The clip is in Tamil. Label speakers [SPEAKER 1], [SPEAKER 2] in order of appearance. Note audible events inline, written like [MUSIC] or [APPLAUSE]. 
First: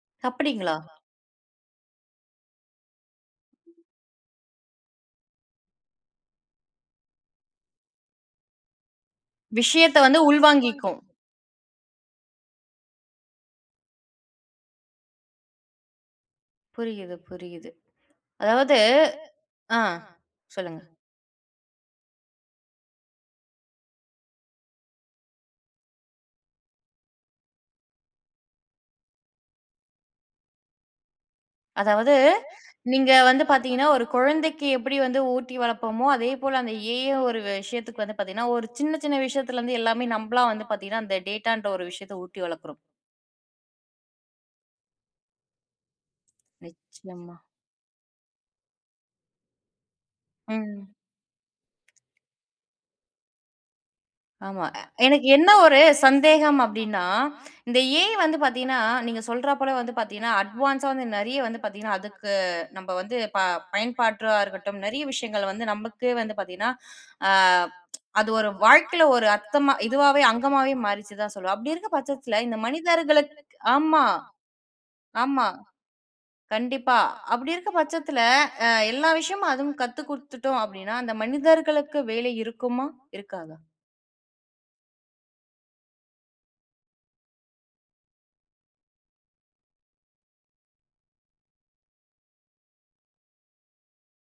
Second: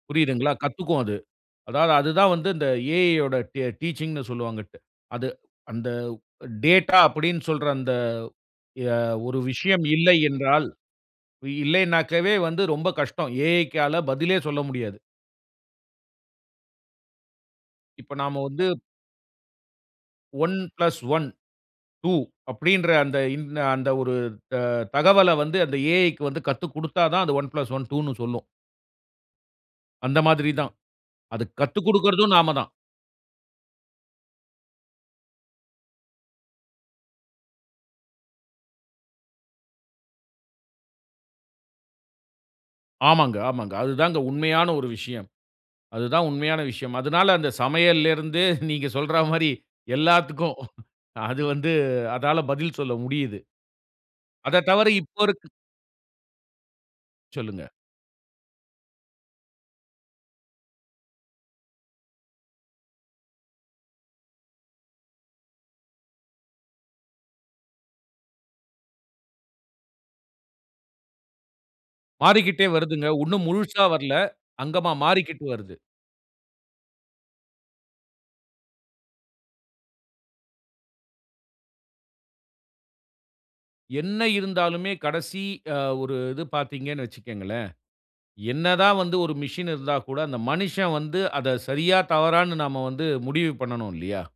[SPEAKER 1] புரியிதுங்கிளா?
[SPEAKER 2] அப்டிங்களா?
[SPEAKER 1] கத்துக்கும் அது. அதாவது அதுதா வந்து இந்த ஏஐ உடைய டீ டீச்சிங்னு சொல்வாங்க. அது அந்த டேட்டா அப்படினு சொல்ற அந்த ய ஒரு விஷயம்
[SPEAKER 2] விஷயத்த
[SPEAKER 1] இல்லை
[SPEAKER 2] வந்து
[SPEAKER 1] என்றால்
[SPEAKER 2] உள்வாங்கிக்கும்.
[SPEAKER 1] இல்லைனாக்கவே வந்து ரொம்ப கஷ்டம். ஏஐகால பதிலே சொல்ல முடியாது.
[SPEAKER 2] புரியுது புரியுது.
[SPEAKER 1] இப்ப நாம வந்து
[SPEAKER 2] அதாவது ஆ
[SPEAKER 1] 1
[SPEAKER 2] சொல்லுங்க.
[SPEAKER 1] பிளஸ் 1 2 அப்படின்ற அந்த இன் அந்த ஒரு த தகவல வந்து அந்த ஏஐ வந்து கத்துக்குடுத்தா தான் அது 1 பிளஸ் 1 2ன்னு சொல்லும். அந்த மாதிரிதான். அதுக் கத்துக்
[SPEAKER 2] அதாவது
[SPEAKER 1] குடுக்கறதும் நாமதான்.
[SPEAKER 2] நீங்க வந்து பார்த்திங்கன்னா, ஒரு கொழந்தைக்கு எப்படி வந்து ஊட்டி வளப்போமோ, அதேபோல அந்த ஏஐ ஒரு விஷயத்துக்கு வந்து பார்த்திங்கன்னா, ஒரு சின்ன, சின்ன விஷயத்திலருந்து எல்லாமே நம்பளா வந்து பார்த்திங்கன்னா, அந்த டேட்டான்ற ஒரு விஷயத்த ஊட்டி வளர்க்கிறோம்.
[SPEAKER 1] ஆமாங்க, ஆமாங்க. அதுதாங்க உண்மையான ஒரு விஷயம். அதுதா உண்மையான விஷயம். அதனால
[SPEAKER 2] நிச்சயமா.
[SPEAKER 1] அந்த சமையல்ல இருந்து [SNORTS] நீங்க சொல்ற மாரி எல்லாத்துக்கு
[SPEAKER 2] ம்.
[SPEAKER 1] அது வந்து அதால பதில் சொல்ல முடியுது.
[SPEAKER 2] ஆமா.
[SPEAKER 1] அதத் தவிர இப்போ
[SPEAKER 2] எனக்கு
[SPEAKER 1] இருக்க
[SPEAKER 2] என்ன ஒரு சந்தேகம் அப்டினா,
[SPEAKER 1] சொல்லுங்க.
[SPEAKER 2] இந்த ஏஐ வந்து பார்த்தீங்கனா நீங்க சொல்றா போல வந்து பார்த்தீங்கனா, அட்வான்ஸா வந்து நெறைய வந்து பார்த்தீங்கனா, அதுக்கு நம்ப வந்து ப பயன்பாட்டா இருக்கட்டும் நெறைய விஷயங்கள் வந்து நமக்கே வந்து பார்த்தீங்கனா, அ அது ஒரு வாழ்க்கையில ஒரு அர்த்தமா இதுவாகவே அங்கமாகவே மாறிருச்சு தான் சொல்லுவோம். அப்படி இருக்கிற பட்சத்தில இந்த
[SPEAKER 1] மாறிக்கிட்டே வருதுங்க.
[SPEAKER 2] மனிதர்களுக்கு
[SPEAKER 1] உன்னும் முழுசா
[SPEAKER 2] ஆமா
[SPEAKER 1] வரல. அங்கமா மாறிக்கிட்டு
[SPEAKER 2] ஆமா.
[SPEAKER 1] வருது.
[SPEAKER 2] கண்டிப்பா அப்படி இருக்கிற பட்சத்தில அ எல்லா விஷயமும் அதுவும் கத்து குடுத்துட்டோம் அப்படினா அந்த மனிதர்களுக்கு வேலை இருக்குமா? இருக்காதா?
[SPEAKER 1] என்ன இருந்தாலுமே கடசி அ ஒரு இது பார்த்தீங்கனு வச்சுகீங்களேன். என்ன தா வந்து ஒரு மிசின் இருந்தா கூட அந்த மனிசன் வந்து அத சரியா தவறானு நாம வந்து முடிவு பண்ணனு இல்லையா?